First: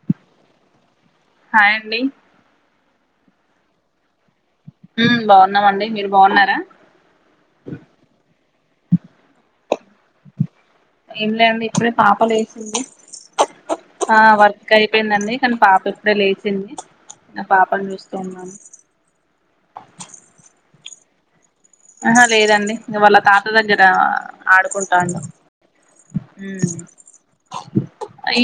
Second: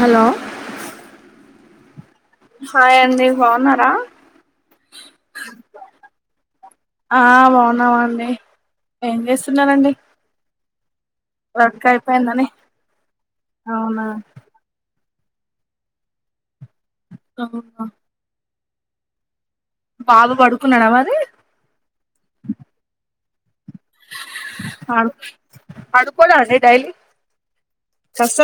hello hi అండి hi అండి బాగున్నారా హు బాగున్నామండి మీరు బాగున్నారా ఆ బాగున్నామండి ఏం చేస్తున్నారండి ఏం లే అండి వర్క్ ఇప్పుడే పాప అయిపోయిందని లేసింది అవునా ఆ వర్క్ అయి అయిందండి కానీ పాప ఇప్పుడే లే చింది ఆ అవునా పాపను చూస్తూ ఉన్నాను బాబు పడుకున్నాడా మరి ఆహా లేదండి వాళ్ళ తాత దగ్గర పడు ఆడుకుంటాండు పడుకోడా అండి డైలీ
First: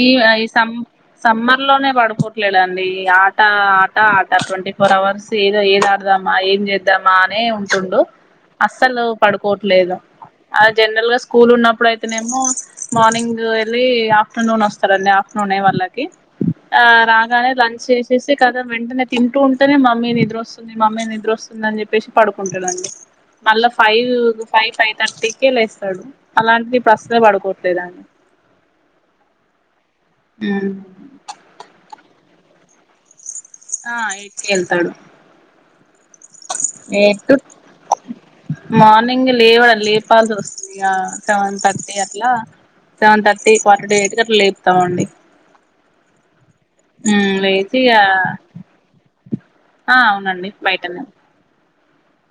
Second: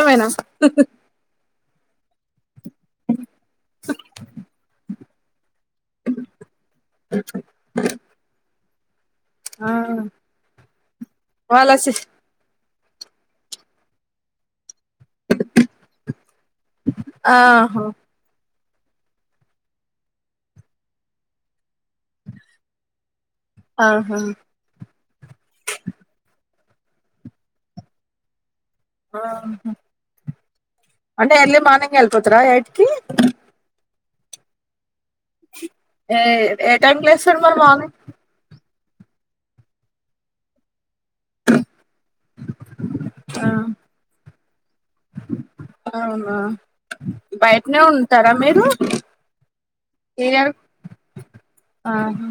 ఈ ఈ సమ్ సమ్మర్ లోనే పడు లేడండి ఆట ఆట ఆట ట్వంటీ ఫోర్ అవర్స్ ఏదో ఏద ఆడదామా ఏం చేద్దామా అనే ఉంటుండు అస్సలు ఆ పడుకోవట్లేదు ఆ జనరల్ గా స్కూల్ వాళ్ళ ఉన్నప్పుడు సి అయితేనేమో మార్నింగ్ వెళ్ళి ఆఫ్టర్నూన్ వస్ వస్తాడండి ఆఫ్టర్నూన్ నే వాళ్ళకి రాగానే లంచ్ ఆహా చేసేసి కద వెంటనే తింటూ ఉంటేనే మమ్మీ నిద్రొస్తుంది మమ్మీ నిద్ర వస్తుంది అని చెప్పేసి పడుకుంటాడండి మళ్ళా ఫైవ్ ఆహా ఫైవ్ ఫైవ్ థర్టీకే లేస్తాడు అలాంటిది ఇప్పుడు అస్సలు పడుకోట్లేదండీ ఆహా అంటే ఎర్లీ మార్నింగ్ ఎళ్ కుదర ఎడ్కి ఆ ఎయిట్కి వెళ్తాడు ఏ ఏ టైం కి ఎయిట్ టు లేస్తాడు మరి మార్నింగ్ మార్నింగ్ లేవడం లేపాల్సి వస్తుందియా సెవెన్ థర్టీ అట్లా సెవెన్ థర్టీ ఆ క్వార్టర్ టుఎయిట్కి అలా లేపు తోండి అవు లేజీగా ఆ ఈ అవునండి ఇయర్ బయటనే ఆహా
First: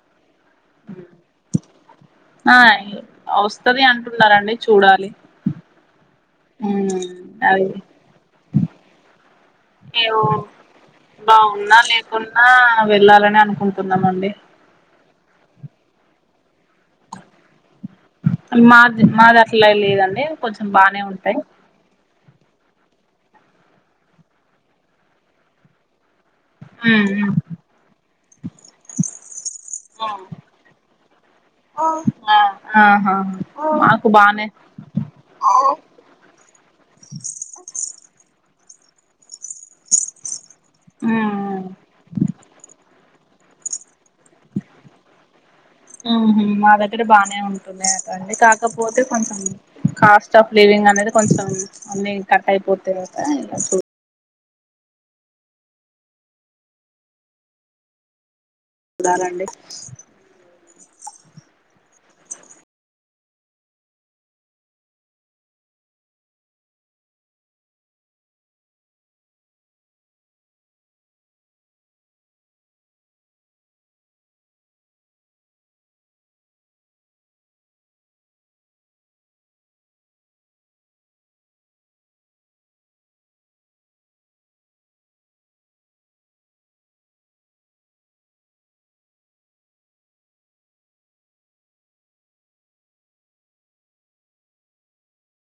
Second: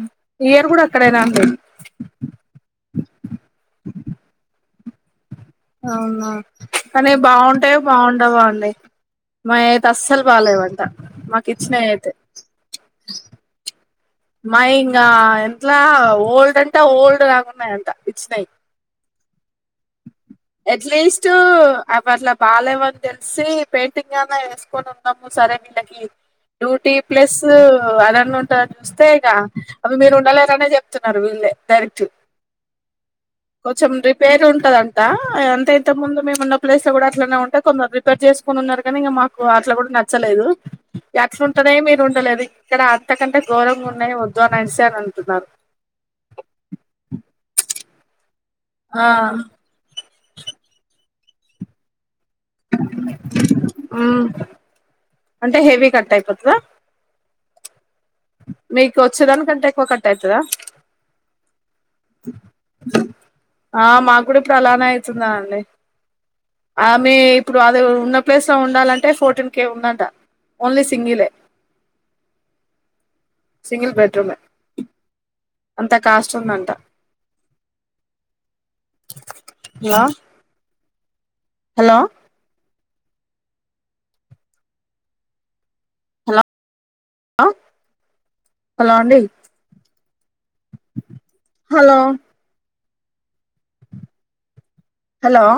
ఇయర్ కూడా ఎక్కడైనా అండి ఆ వస్తది అంటున్నారండి చూడాలి అవునా ఉమ్ కానీ అది బాగుంటాయ బాగుంటావా అండి మా అయితే అస్సలు ఏవో బాాలేవంట మాకు బాగున్నా ఇచ్చినావి అయితే లేకున్నా వెళ్ళాలని అనుకుంటున్నామండి మా ఇంకా ఎంట్లా ఓల్డ్ అంటే ఓల్డ్ రాకున్నాయింత మాది మాద అట్లా లేదండి కొంచెం బానే ఎట్లీస్ట్ ఉంటాయి మల బాాలేవని తెలిసి పెయింటింగ్ అన్నా వేసుకొని ఉన్నాము సరే వీళ్ళకి డ్యూటీ ఉమ్ ప్లస్ అదన్న ఉంటందా చూస్తే ఇక అవి మీరు ఉండలేరనే చెప్తున్నారు వీళ్ళే ఉమ్ డైరెక్ట్ ఆ ఆహా కొంచెం మాకు రిపేర్ బానే ఉంటందింట ఎంతయితే ముందు మేము ఉన్న ప్లేస్ లో కూడా అట్లనే ఉంటే కొందరు ప్రిపేర్ చేసు కొన్నాకా మా అట్లా కూడా నచ్చలేదు అట్లుంటనే ఉహు మీరు ఉండలేదు ఇక్కడ అంత కంటే మరం అ మా దగ్గర బానే ఉంట [unintelligible] కా కపోతే ఆ కొంచెం కాస్ట్ ఆఫ్ లివింగ్ అనేది కొంచం అన్ని కట్టై పొతయటా అంటె హెవీ కట్ అయిపోతద మీకు చూడాలండి ఒచ్చేదానికంటే ఎక్కువ కట్ అయితద ఆ మాగూడ ఇప్పుడు అలానే అయితుంద అండి ఆ మీ ఇప్పుడు అది ఉన్న ప్లేస్లో ఉండాలంటే ఫోర్టీన్ కే ఉందంట ఓన్లీ సింగిలే సింగిల్ బెడ్రూమె అంత కాస్ట్ ఉందంట హలో హలో లో హలో అండి హలో హలో